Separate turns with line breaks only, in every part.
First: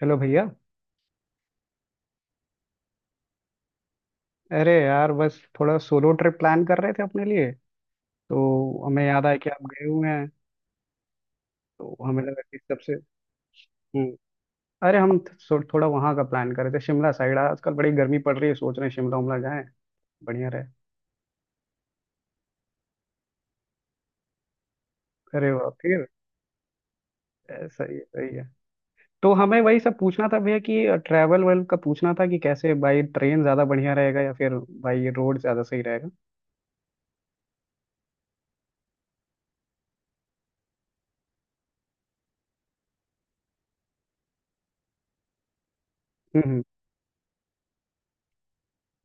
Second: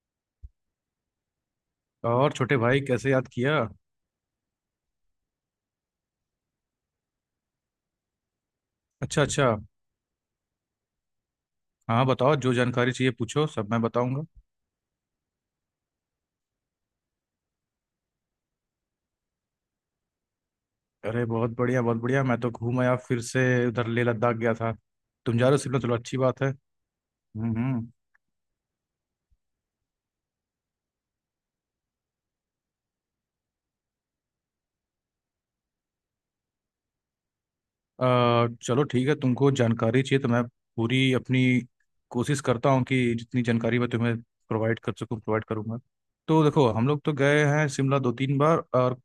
चलो भैया।
और छोटे भाई कैसे याद किया?
अरे यार, बस थोड़ा सोलो ट्रिप प्लान कर रहे थे अपने लिए, तो हमें
अच्छा
याद आया
अच्छा।
कि आप गए हुए हैं। तो
हाँ
हमें
बताओ,
लगा
जो
कि
जानकारी
सबसे...
चाहिए पूछो, सब मैं
हम्म।
बताऊंगा।
अरे, हम थोड़ा वहाँ का प्लान कर रहे थे, शिमला साइड। आजकल बड़ी गर्मी पड़ रही है, सोच रहे हैं शिमला उमला जाएं, बढ़िया रहे।
अरे बहुत बढ़िया बहुत बढ़िया, मैं तो घूम आया फिर से। उधर लेह लद्दाख गया था। तुम जा
अरे
रहे हो
वाह,
शिमला, चलो
फिर
अच्छी बात है। हम्म
ए,
हम्म।
सही है सही है। तो हमें वही सब पूछना था भैया कि ट्रैवल वेल का पूछना था कि कैसे बाई ट्रेन ज़्यादा बढ़िया रहेगा या फिर बाई रोड ज़्यादा सही रहेगा।
चलो ठीक है, तुमको जानकारी चाहिए तो मैं पूरी अपनी कोशिश करता हूँ कि जितनी जानकारी मैं तुम्हें प्रोवाइड कर सकूँ प्रोवाइड करूँगा।
हम्म
तो
हम्म,
देखो, हम लोग तो गए हैं शिमला दो तीन बार, और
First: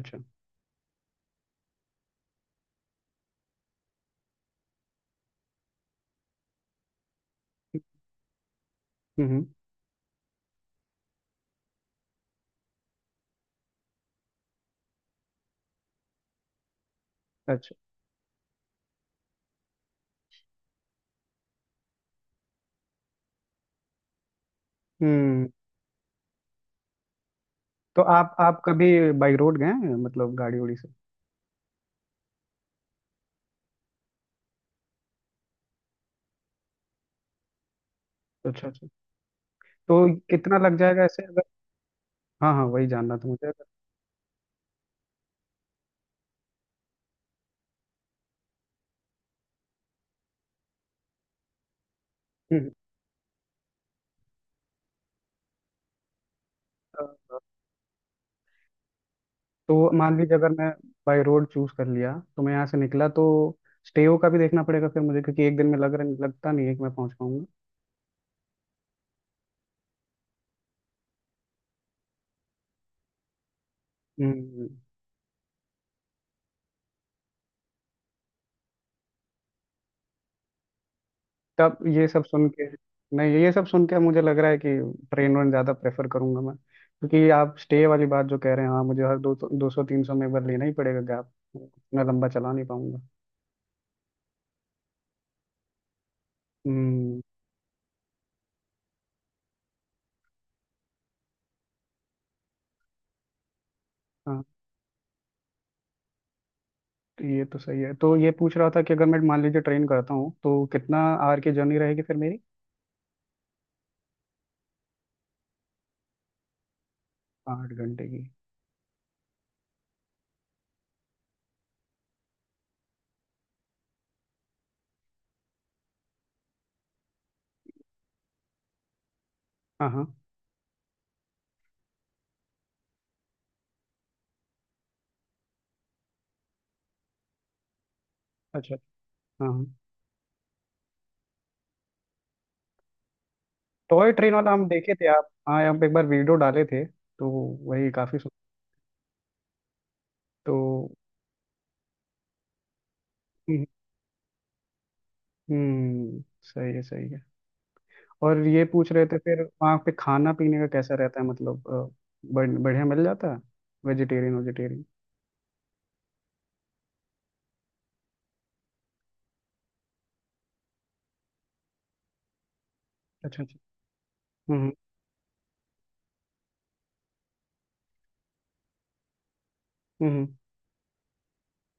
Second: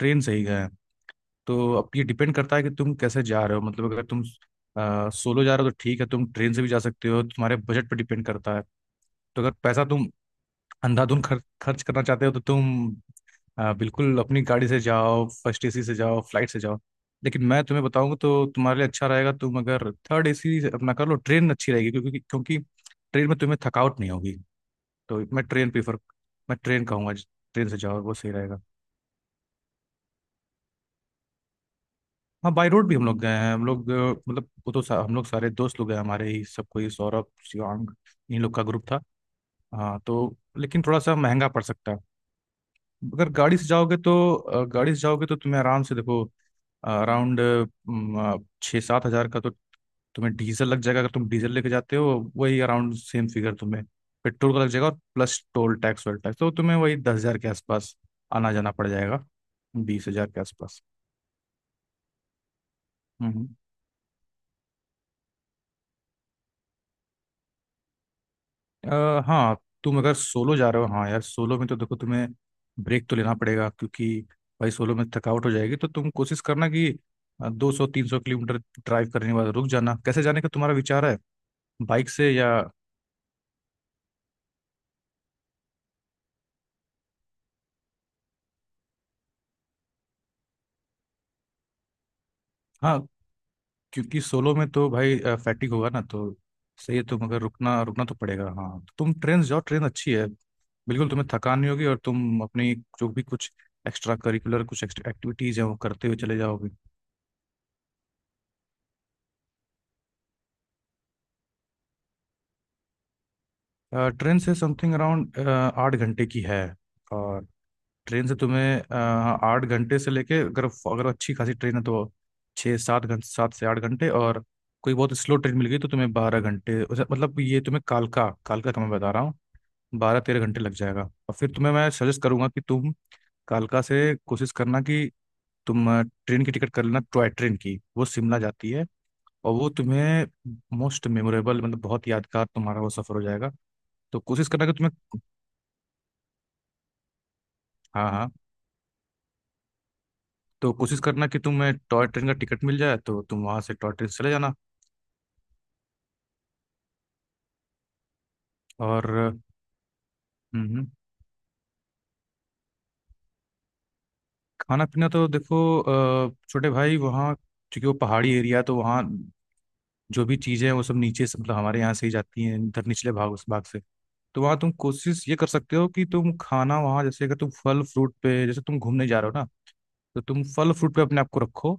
अच्छा।
से ही गए हैं। तो अब ये डिपेंड करता है कि तुम कैसे जा रहे हो, मतलब अगर तुम सोलो जा रहे हो तो ठीक है, तुम ट्रेन से भी जा सकते हो, तुम्हारे बजट पर डिपेंड करता है।
हम्म हम्म,
तो अगर पैसा तुम अंधाधुन खर्च खर्च करना चाहते हो तो तुम बिल्कुल अपनी गाड़ी से जाओ, फर्स्ट एसी से जाओ, फ्लाइट से जाओ। लेकिन मैं
अच्छा।
तुम्हें बताऊंगा तो तुम्हारे लिए अच्छा रहेगा, तुम अगर थर्ड एसी से अपना कर लो ट्रेन अच्छी रहेगी, क्योंकि क्योंकि ट्रेन में तुम्हें थकावट नहीं होगी। तो
हम्म।
मैं ट्रेन कहूँगा, ट्रेन से जाओ
तो
वो सही
आप
रहेगा।
कभी बाई रोड गए हैं, मतलब गाड़ी उड़ी से?
हाँ बाई रोड भी हम लोग गए हैं, हम लोग मतलब वो तो हम लोग सारे दोस्त लोग हैं, हमारे ही सब, कोई सौरभ, शिवांग, इन लोग का
अच्छा
ग्रुप
अच्छा।
था।
तो
हाँ तो
कितना लग
लेकिन थोड़ा
जाएगा
सा
ऐसे अगर...
महंगा पड़ सकता है।
हाँ हाँ, वही जानना था
अगर
मुझे
गाड़ी
अगर...
से जाओगे तो गाड़ी से जाओगे तो तुम्हें आराम से देखो, अराउंड 6-7 हज़ार का तो तुम्हें डीजल लग जाएगा, अगर तुम डीजल लेके जाते हो। वही
हम्म,
अराउंड सेम फिगर तुम्हें पेट्रोल का लग जाएगा, और प्लस टोल टैक्स वोल टैक्स तो तुम्हें वही दस
अ,
हज़ार के आसपास आना जाना पड़ जाएगा,
तो
बीस
मान
हज़ार
लीजिए
के
अगर मैं
आसपास।
बाई रोड चूज कर लिया तो मैं यहाँ से निकला तो
हम्म।
स्टेओ का भी देखना पड़ेगा फिर मुझे, क्योंकि एक दिन में लग रहा लगता नहीं है कि मैं पहुँच पाऊंगा।
हाँ, तुम अगर सोलो जा रहे हो, हाँ यार सोलो में तो देखो, तुम्हें ब्रेक तो लेना पड़ेगा, क्योंकि
हम्म।
भाई सोलो में थकावट हो जाएगी। तो तुम कोशिश करना कि 200-300 किलोमीटर ड्राइव करने के बाद रुक जाना। कैसे जाने का तुम्हारा विचार है,
तब ये
बाइक
सब
से
सुन
या?
के... नहीं, ये सब सुन के मुझे लग रहा है कि ट्रेन वन ज़्यादा प्रेफर करूंगा मैं, क्योंकि आप स्टे वाली बात जो कह रहे हैं, हाँ मुझे हर दो 200 300 में एक बार लेना ही पड़ेगा गैप, इतना लंबा चला नहीं
हाँ
पाऊंगा।
क्योंकि सोलो में तो भाई फैटिक होगा ना, तो सही है।
हम्म।
तुम अगर रुकना रुकना तो पड़ेगा, हाँ तो तुम ट्रेन से जाओ, ट्रेन अच्छी है, बिल्कुल तुम्हें थकान नहीं होगी, और तुम अपनी जो भी कुछ एक्स्ट्रा
हाँ।
करिकुलर कुछ एक्टिविटीज हैं वो करते हुए चले जाओगे।
तो ये तो सही है। तो ये पूछ रहा था कि अगर मैं मान लीजिए ट्रेन करता हूँ तो कितना आर की जर्नी रहेगी फिर मेरी?
ट्रेन से समथिंग अराउंड 8 घंटे की है। और
8 घंटे की?
ट्रेन से तुम्हें 8 घंटे से लेके, अगर अगर अच्छी खासी ट्रेन है तो 6-7 घंटे, 7 से 8 घंटे। और कोई बहुत स्लो ट्रेन मिल गई तो तुम्हें 12 घंटे मतलब ये तुम्हें कालका, कालका का मैं बता रहा हूँ,
हाँ हाँ।
12-13 घंटे लग जाएगा। और फिर तुम्हें मैं सजेस्ट करूंगा कि तुम कालका से कोशिश करना कि तुम ट्रेन की टिकट कर लेना, टॉय ट्रेन की, वो शिमला जाती
अच्छा।
है।
हाँ
और
हाँ।
वो तुम्हें मोस्ट मेमोरेबल, मतलब बहुत यादगार तुम्हारा वो सफर हो जाएगा।
टॉय
तो
ट्रेन
कोशिश
वाला हम
करना कि
देखे थे
तुम्हें,
आप, हाँ हम एक बार वीडियो डाले थे। तो वही
हाँ
काफी
हाँ,
तो...
तो कोशिश करना कि तुम्हें टॉय ट्रेन का टिकट मिल जाए तो तुम वहाँ
हम्म
से टॉय ट्रेन से चले जाना।
सही है सही है। और ये पूछ
और
रहे थे फिर वहाँ पे खाना पीने का
हम्म,
कैसा रहता है, मतलब बढ़िया मिल जाता है? Vegetarian vegetarian?
खाना पीना तो देखो छोटे भाई, वहाँ चूंकि वो पहाड़ी एरिया तो वहाँ जो भी चीज़ें हैं वो सब नीचे से, मतलब हमारे यहाँ से ही जाती हैं, इधर निचले भाग
अच्छा
उस
अच्छा।
भाग से। तो वहाँ
हम्म
तुम कोशिश ये कर सकते हो कि तुम खाना वहाँ जैसे, अगर तुम फल फ्रूट पे, जैसे तुम घूमने जा रहे हो ना,
हम्म।
तो तुम फल फ्रूट पे अपने आप को रखो।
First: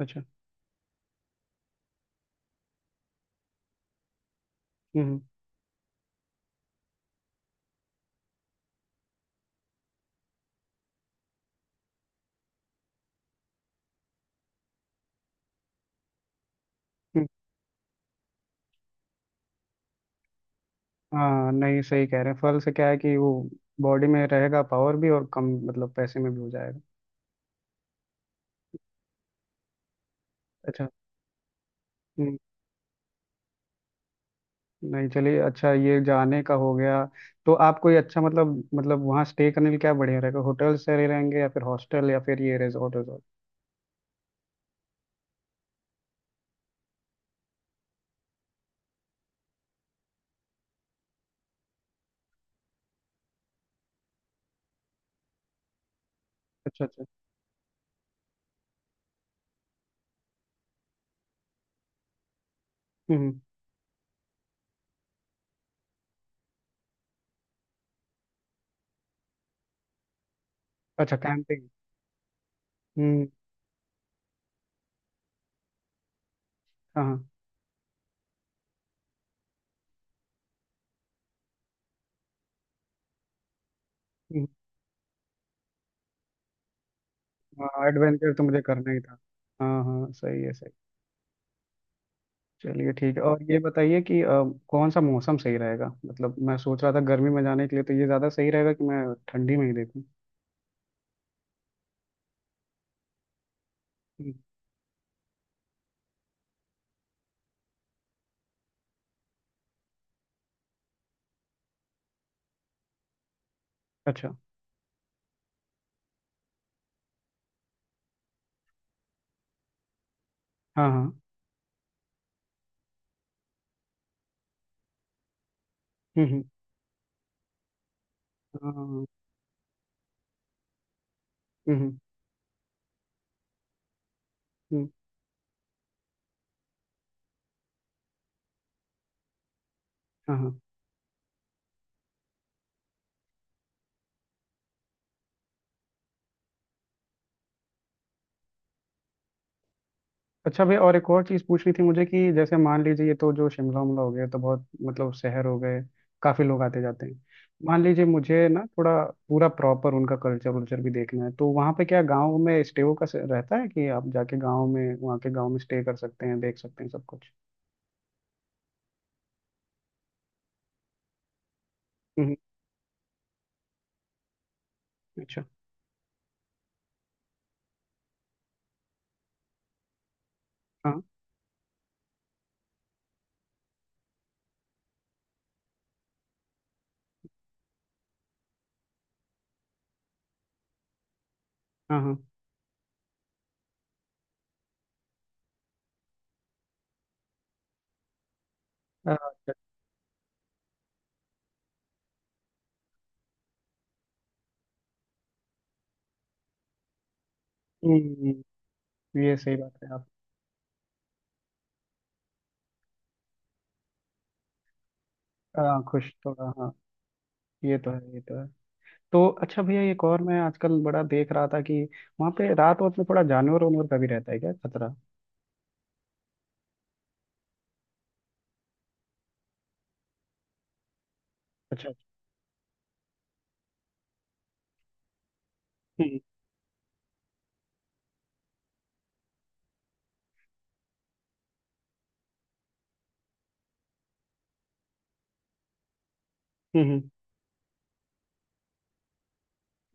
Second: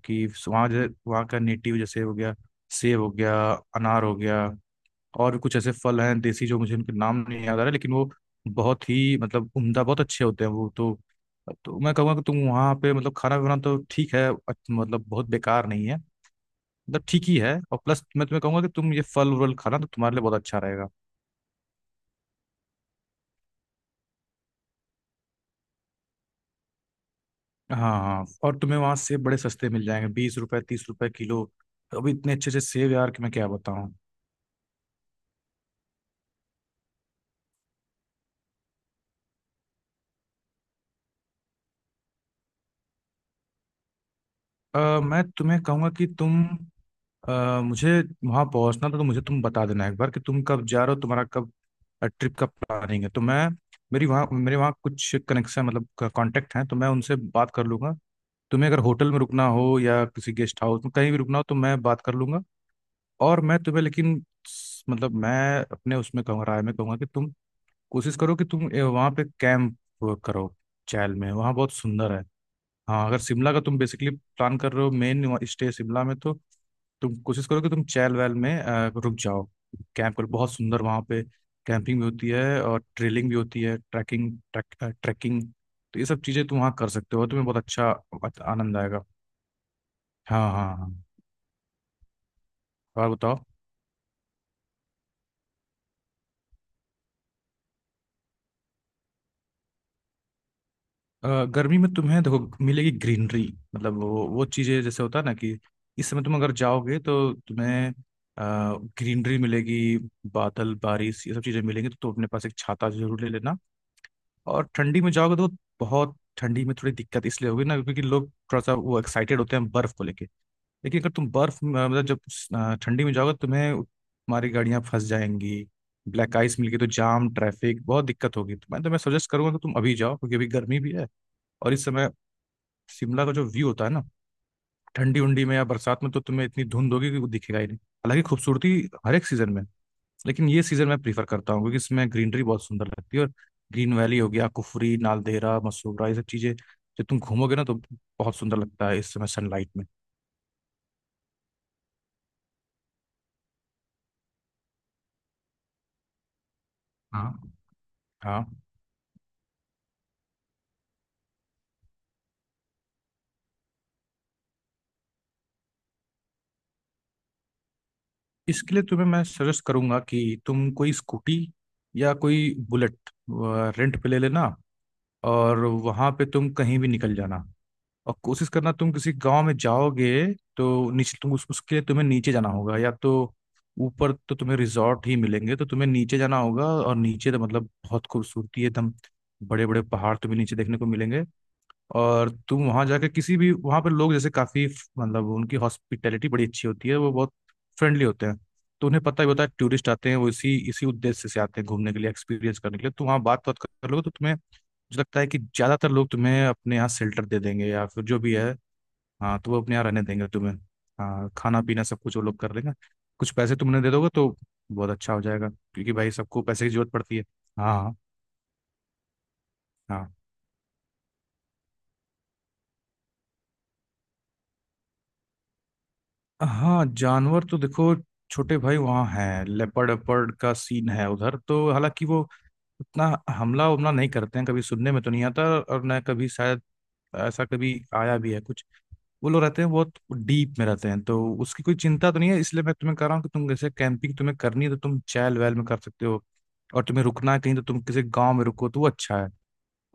अच्छा।
वहाँ जो वहाँ का नेटिव जैसे हो गया, सेब हो गया, अनार हो गया,
हम्म
और भी कुछ ऐसे फल हैं देसी जो मुझे उनके नाम नहीं याद आ रहा, लेकिन वो बहुत ही मतलब उम्दा, बहुत अच्छे होते हैं वो। तो मैं कहूँगा कि तुम वहाँ पे, मतलब खाना बनाना तो ठीक है, मतलब बहुत बेकार नहीं है, मतलब ठीक
हम्म।
ही है, और प्लस मैं तुम्हें कहूँगा कि तुम ये फल वल खाना, तो तुम्हारे लिए बहुत अच्छा रहेगा।
हाँ, नहीं सही कह रहे हैं। फल से क्या है कि वो बॉडी में रहेगा पावर भी और कम मतलब पैसे में भी हो जाएगा।
हाँ हाँ, और तुम्हें वहाँ सेब बड़े सस्ते मिल जाएंगे, बीस रुपए तीस
अच्छा।
रुपए किलो। अभी इतने
हम्म,
अच्छे अच्छे सेब यार कि मैं क्या बताऊँ।
नहीं चलिए, अच्छा ये जाने का हो गया। तो आप कोई अच्छा मतलब वहाँ स्टे करने के लिए क्या बढ़िया रहेगा, होटल से रह रहेंगे या फिर हॉस्टल या फिर ये रिजॉर्ट रिजॉर्ट?
अ, मैं तुम्हें कहूँगा कि तुम अ, मुझे वहां पहुंचना था तो मुझे तुम बता देना एक बार कि तुम कब जा रहे हो, तुम्हारा कब ट्रिप का प्लानिंग है, तो मैं मेरी वहाँ मेरे वहाँ कुछ कनेक्शन, मतलब कांटेक्ट हैं तो
अच्छा
मैं
अच्छा।
उनसे बात कर लूंगा। तुम्हें अगर होटल में रुकना हो या किसी गेस्ट हाउस में कहीं भी रुकना हो तो मैं बात कर लूंगा।
हम्म हम्म,
और मैं तुम्हें, लेकिन मतलब मैं अपने उसमें कहूँगा राय में कहूँगा कि तुम कोशिश करो कि तुम वहाँ पे कैंप करो, चैल
अच्छा
में, वहाँ
कैंपिंग।
बहुत सुंदर है। हाँ, अगर
हम्म
शिमला का तुम बेसिकली प्लान कर रहे हो, मेन स्टे शिमला में, तो तुम
हाँ।
कोशिश करो कि तुम चैल वैल में रुक जाओ, कैंप करो, बहुत सुंदर वहाँ पे। कैंपिंग भी होती है, और ट्रेलिंग भी होती है, ट्रैकिंग, ट्रैकिंग। तो ये सब चीज़ें तुम वहाँ कर सकते हो, तुम्हें बहुत
हाँ
अच्छा,
एडवेंचर तो
अच्छा
मुझे
आनंद
करना ही
आएगा।
था। हाँ हाँ
हाँ
सही है
हाँ
सही।
हाँ हाँ।
चलिए
और
ठीक है।
बताओ,
और ये बताइए कि कौन सा मौसम सही रहेगा, मतलब मैं सोच रहा था गर्मी में जाने के लिए तो ये ज़्यादा सही रहेगा कि मैं ठंडी में ही देखूँ?
गर्मी में तुम्हें देखो मिलेगी ग्रीनरी, मतलब वो
हम्म,
वो चीज़ें जैसे होता है ना कि, इस समय तुम अगर जाओगे तो तुम्हें ग्रीनरी मिलेगी, बादल बारिश ये सब चीज़ें मिलेंगी, तो तुम अपने पास एक छाता जरूर ले लेना।
अच्छा।
और ठंडी में जाओगे तो बहुत ठंडी में थोड़ी दिक्कत इसलिए होगी ना, क्योंकि लोग थोड़ा सा वो एक्साइटेड होते हैं बर्फ को लेके।
हाँ
लेकिन अगर
हाँ।
तुम बर्फ मतलब जब ठंडी में जाओगे तो तुम्हें तुम्हारी गाड़ियां फंस जाएंगी,
हम्म।
ब्लैक आइस मिल गई तो जाम ट्रैफिक, बहुत दिक्कत होगी। तो
हाँ,
मैं
हम्म।
सजेस्ट करूंगा कि तुम अभी जाओ, क्योंकि अभी गर्मी भी है, और इस
हम्म,
समय शिमला का जो व्यू होता है ना,
हम्म,
ठंडी उंडी में या बरसात में तो तुम्हें इतनी धुंध होगी कि वो दिखेगा ही नहीं। हालांकि खूबसूरती हर एक सीजन में है।
हाँ
लेकिन
हाँ।
ये सीजन मैं प्रीफर करता हूँ, क्योंकि इसमें ग्रीनरी बहुत सुंदर लगती है, और ग्रीन वैली हो गया, कुफरी, नालदेहरा, मसूबरा, ये सब चीजें जब तुम घूमोगे ना तो बहुत सुंदर लगता है इस समय सनलाइट में।
अच्छा भैया, और एक और चीज़ पूछनी थी मुझे कि जैसे मान लीजिए ये तो जो शिमला उमला हो गया तो बहुत मतलब शहर हो गए, काफ़ी लोग आते जाते हैं।
हाँ
मान लीजिए
हाँ,
मुझे ना थोड़ा पूरा प्रॉपर उनका कल्चर वल्चर भी देखना है, तो वहाँ पे क्या गाँव में स्टे का रहता है कि आप जाके गाँव में, वहाँ के गाँव में स्टे कर सकते हैं, देख सकते हैं सब कुछ?
इसके लिए तुम्हें मैं सजेस्ट करूंगा कि तुम कोई स्कूटी या
हम्म,
कोई बुलेट रेंट पे ले लेना,
अच्छा।
और वहां पे तुम कहीं भी निकल जाना। और कोशिश करना, तुम किसी गांव में जाओगे तो
हाँ
नीचे, तुम उसके लिए तुम्हें नीचे जाना होगा, या तो ऊपर तो तुम्हें रिजॉर्ट ही मिलेंगे, तो तुम्हें नीचे जाना होगा, और नीचे तो मतलब बहुत खूबसूरती है एकदम। बड़े बड़े पहाड़ तुम्हें नीचे देखने को मिलेंगे।
हाँ हाँ।
और तुम वहां जाके किसी भी, वहां पर लोग जैसे काफी मतलब उनकी हॉस्पिटैलिटी बड़ी अच्छी होती है, वो बहुत फ्रेंडली होते हैं। तो उन्हें
अ,
पता ही होता है
अच्छा,
टूरिस्ट आते हैं, वो इसी इसी उद्देश्य से आते हैं, घूमने के लिए, एक्सपीरियंस करने के लिए, तो वहाँ बात बात कर लोगे तो तुम्हें, मुझे लगता है कि ज्यादातर लोग तुम्हें अपने यहाँ शेल्टर दे देंगे, या फिर जो
हम्म,
भी है।
ये
हाँ तो
सही
वो अपने
बात
यहाँ
है
रहने
आप।
देंगे तुम्हें, हाँ, खाना पीना सब कुछ वो लोग कर लेंगे, कुछ पैसे तुमने दे दोगे तो बहुत अच्छा हो जाएगा,
अ,
क्योंकि
खुश
भाई सबको
थोड़ा,
पैसे की
हाँ।
जरूरत पड़ती है।
ये तो
हाँ
है ये तो है। तो अच्छा भैया, एक
हाँ।
और मैं आजकल बड़ा देख रहा था कि वहाँ पे रात वक्त में थोड़ा जानवर वानवर का भी रहता है क्या खतरा?
हाँ, जानवर तो देखो, छोटे भाई, वहाँ हैं लेपर्ड वेपर्ड का सीन है उधर, तो
अच्छा अच्छा।
हालांकि वो उतना हमला उमला नहीं करते हैं, कभी सुनने में तो नहीं आता और न
हम्म
कभी शायद ऐसा कभी आया भी है कुछ। वो लोग रहते हैं, बहुत डीप में रहते हैं, तो उसकी कोई चिंता तो नहीं है। इसलिए मैं तुम्हें कह रहा हूँ कि तुम जैसे कैंपिंग तुम्हें करनी है तो तुम चैल वैल में कर सकते हो, और तुम्हें
हम्म।
रुकना है कहीं तो तुम किसी गांव में रुको तो वो अच्छा है।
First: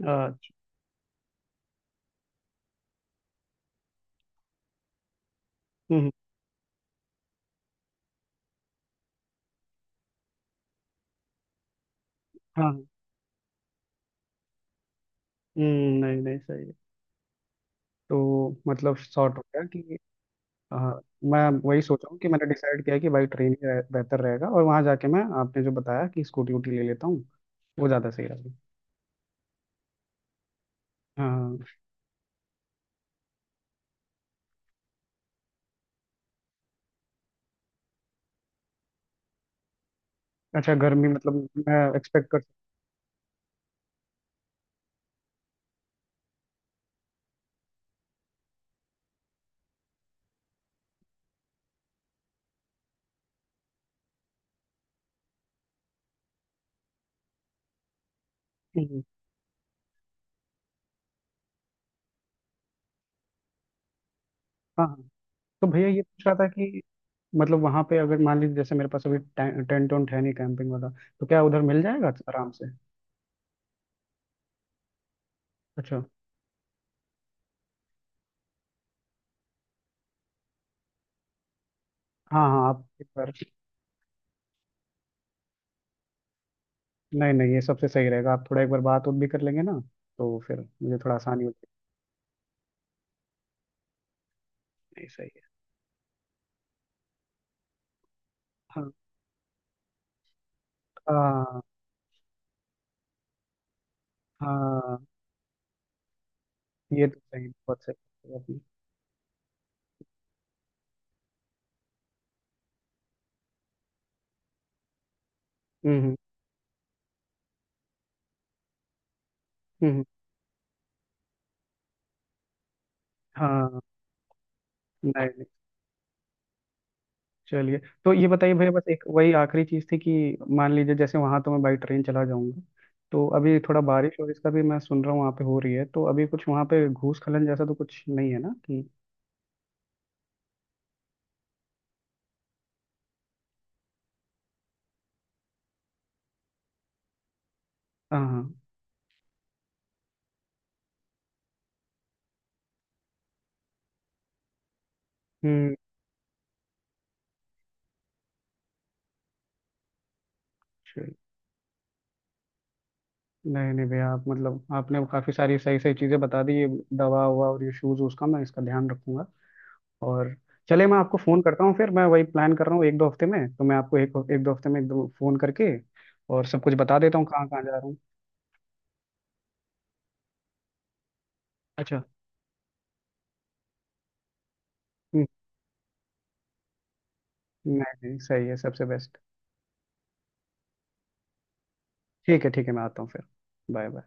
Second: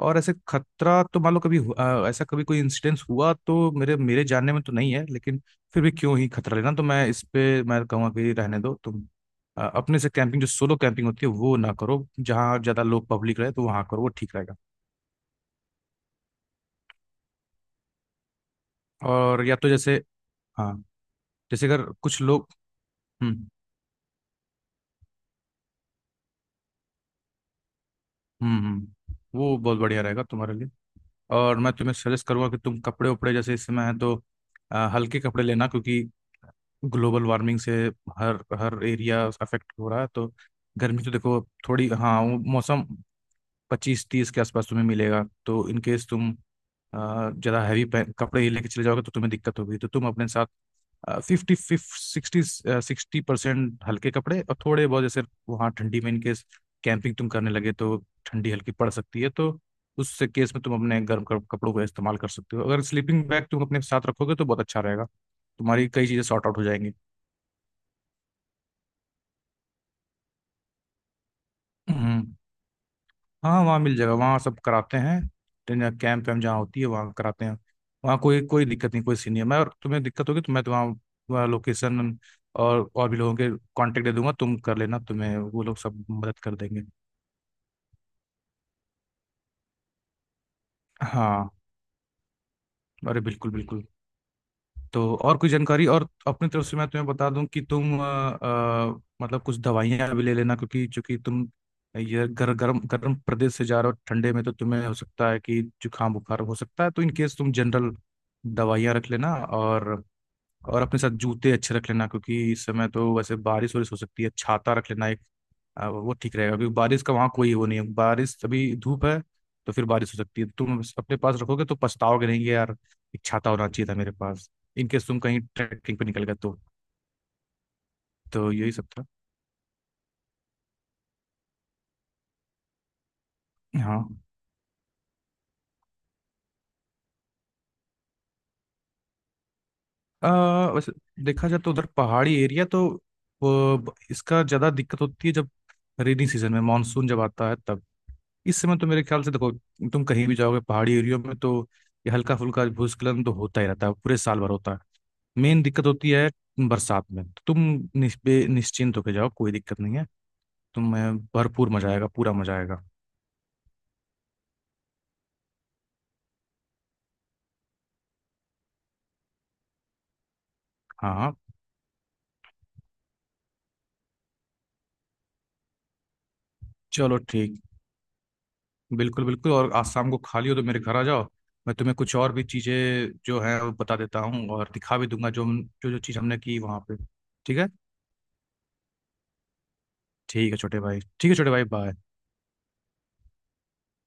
और ऐसे
अच्छा।
खतरा तो मान लो कभी ऐसा कभी कोई इंसिडेंस हुआ तो मेरे मेरे जानने में तो नहीं है, लेकिन फिर भी
हम्म।
क्यों ही खतरा लेना। तो मैं इस पे मैं कहूँगा कि रहने दो तुम अपने से कैंपिंग, जो सोलो कैंपिंग होती है वो ना करो, जहाँ
हाँ
ज़्यादा
हाँ,
लोग पब्लिक रहे तो वहाँ करो, वो ठीक रहेगा।
हम्म, नहीं नहीं सही है। तो मतलब शॉर्ट हो
और या
गया
तो जैसे,
कि
हाँ,
हाँ, मैं
जैसे
वही
अगर
सोचा हूँ
कुछ
कि मैंने
लोग,
डिसाइड किया है कि भाई
हम्म
ट्रेन ही बेहतर रहेगा, और वहाँ जाके मैं आपने जो बताया कि स्कूटी वूटी ले लेता हूँ, वो ज़्यादा सही रहेगा।
हम्म हम्म, वो बहुत बढ़िया रहेगा तुम्हारे लिए।
हाँ
और
हाँ।
मैं तुम्हें सजेस्ट करूंगा कि तुम कपड़े उपड़े जैसे इस समय है तो हल्के कपड़े लेना, क्योंकि ग्लोबल वार्मिंग से हर हर एरिया अफेक्ट हो रहा है। तो
अच्छा
गर्मी
गर्मी
तो देखो
मतलब, मैं
थोड़ी हाँ
एक्सपेक्ट
वो
कर
मौसम 25-30 के आसपास तुम्हें मिलेगा, तो इन केस तुम ज़्यादा हैवी कपड़े ही लेके चले जाओगे तो तुम्हें दिक्कत होगी। तो तुम अपने साथ fifty fifty sixty sixty percent हल्के कपड़े, और थोड़े बहुत जैसे, वहाँ ठंडी में इनके कैंपिंग तुम करने लगे तो ठंडी हल्की
सकती
पड़
हूँ?
सकती है। तो उस केस में तुम अपने गर्म कपड़ों का इस्तेमाल कर सकते हो, अगर स्लीपिंग बैग तुम अपने साथ रखोगे तो बहुत अच्छा
हाँ हाँ।
रहेगा,
तो भैया
तुम्हारी
ये
कई चीज़ें
पूछ रहा
सॉर्ट
था
आउट हो
कि
जाएंगी।
मतलब वहाँ पे अगर मान लीजिए जैसे मेरे पास अभी टेंट वेंट है नहीं कैंपिंग वाला, तो क्या उधर मिल जाएगा
हम्म।
आराम से?
हाँ वहाँ मिल जाएगा, वहाँ सब कराते हैं, ट्रेनिंग
अच्छा।
कैंप वैम्प जहाँ होती है वहाँ कराते हैं। वहाँ कोई कोई दिक्कत नहीं, कोई सीन नहीं है, मैं और तुम्हें दिक्कत होगी तो मैं तो वहाँ, वहाँ लोकेशन
हाँ हाँ, आप
और
एक
और भी
बार...
लोगों के कांटेक्ट दे दूंगा, तुम कर लेना, तुम्हें वो लोग सब मदद कर देंगे।
नहीं नहीं ये सबसे सही रहेगा, आप थोड़ा एक बार बात उत भी कर लेंगे ना, तो फिर मुझे थोड़ा आसानी
हाँ,
हो जाएगी।
अरे बिल्कुल बिल्कुल।
नहीं
तो
सही
और कोई
है।
जानकारी और अपनी तरफ से मैं तुम्हें बता दूं कि तुम
हाँ।
मतलब कुछ दवाइयां भी ले लेना, क्योंकि चूंकि तुम
हाँ।
ये गर्म गर्म प्रदेश से जा रहे हो ठंडे में तो तुम्हें हो
हाँ
सकता है कि जुकाम बुखार हो सकता है, तो
ये
इन
तो
केस
सही
तुम
बहुत
जनरल
सही कहा आपने।
दवाइयां रख लेना। और अपने साथ जूते अच्छे रख लेना, क्योंकि इस समय तो वैसे बारिश वारिश हो सकती है, छाता रख लेना। अब वो
हम्म
ठीक रहेगा, अभी बारिश का वहाँ कोई वो नहीं है, बारिश अभी धूप है, तो फिर
हम्म।
बारिश हो सकती है, तुम अपने पास रखोगे तो पछताओगे नहीं कि यार एक छाता होना
हाँ,
चाहिए था मेरे पास। इनकेस तुम कहीं
नहीं
ट्रैकिंग पे निकल गए तो।
चलिए। तो ये
तो
बताइए भैया,
यही
बस
सब
एक
था।
वही आखिरी चीज़ थी कि मान लीजिए जैसे वहाँ तो मैं बाई ट्रेन चला जाऊंगा, तो अभी थोड़ा
हाँ,
बारिश और इसका भी मैं सुन रहा हूँ वहाँ पे हो रही है, तो अभी कुछ वहाँ पे घूस खलन जैसा तो कुछ नहीं है ना कि?
वैसे देखा जाए तो उधर पहाड़ी एरिया तो इसका ज़्यादा दिक्कत होती है, जब रेनी सीजन में मानसून जब आता है तब।
हाँ हाँ।
इस समय तो मेरे ख्याल से देखो, तुम कहीं भी जाओगे पहाड़ी एरियो में, तो ये हल्का फुल्का भूस्खलन तो होता ही रहता है, पूरे साल भर होता है। मेन
हम्म।
दिक्कत होती है बरसात में, तो तुम निस्पे निश्चिंत होके जाओ, कोई दिक्कत नहीं है,
चलिए।
तुम्हें भरपूर मजा आएगा, पूरा मजा आएगा।
नहीं नहीं भैया, आप मतलब आपने काफ़ी सारी सही सही चीज़ें बता दी, ये दवा हुआ और ये शूज़, उसका मैं इसका ध्यान रखूंगा। और चलिए, मैं
हाँ
आपको
हाँ,
फ़ोन करता हूँ फिर, मैं वही प्लान कर रहा हूँ एक दो हफ्ते में, तो मैं आपको एक एक दो हफ्ते में एक दो फ़ोन करके और सब कुछ बता देता
चलो
हूँ कहाँ कहाँ
ठीक,
जा रहा हूँ।
बिल्कुल बिल्कुल। और आज शाम को खाली हो तो मेरे घर आ जाओ, मैं तुम्हें
अच्छा।
कुछ और भी चीज़ें जो है वो बता देता हूँ, और दिखा भी दूंगा जो जो जो चीज़ हमने की वहाँ पे। ठीक है,
नहीं नहीं सही है, सबसे बेस्ट।
ठीक है छोटे भाई, ठीक है छोटे भाई, बाय।
ठीक है ठीक है, मैं आता हूँ फिर। Bye bye.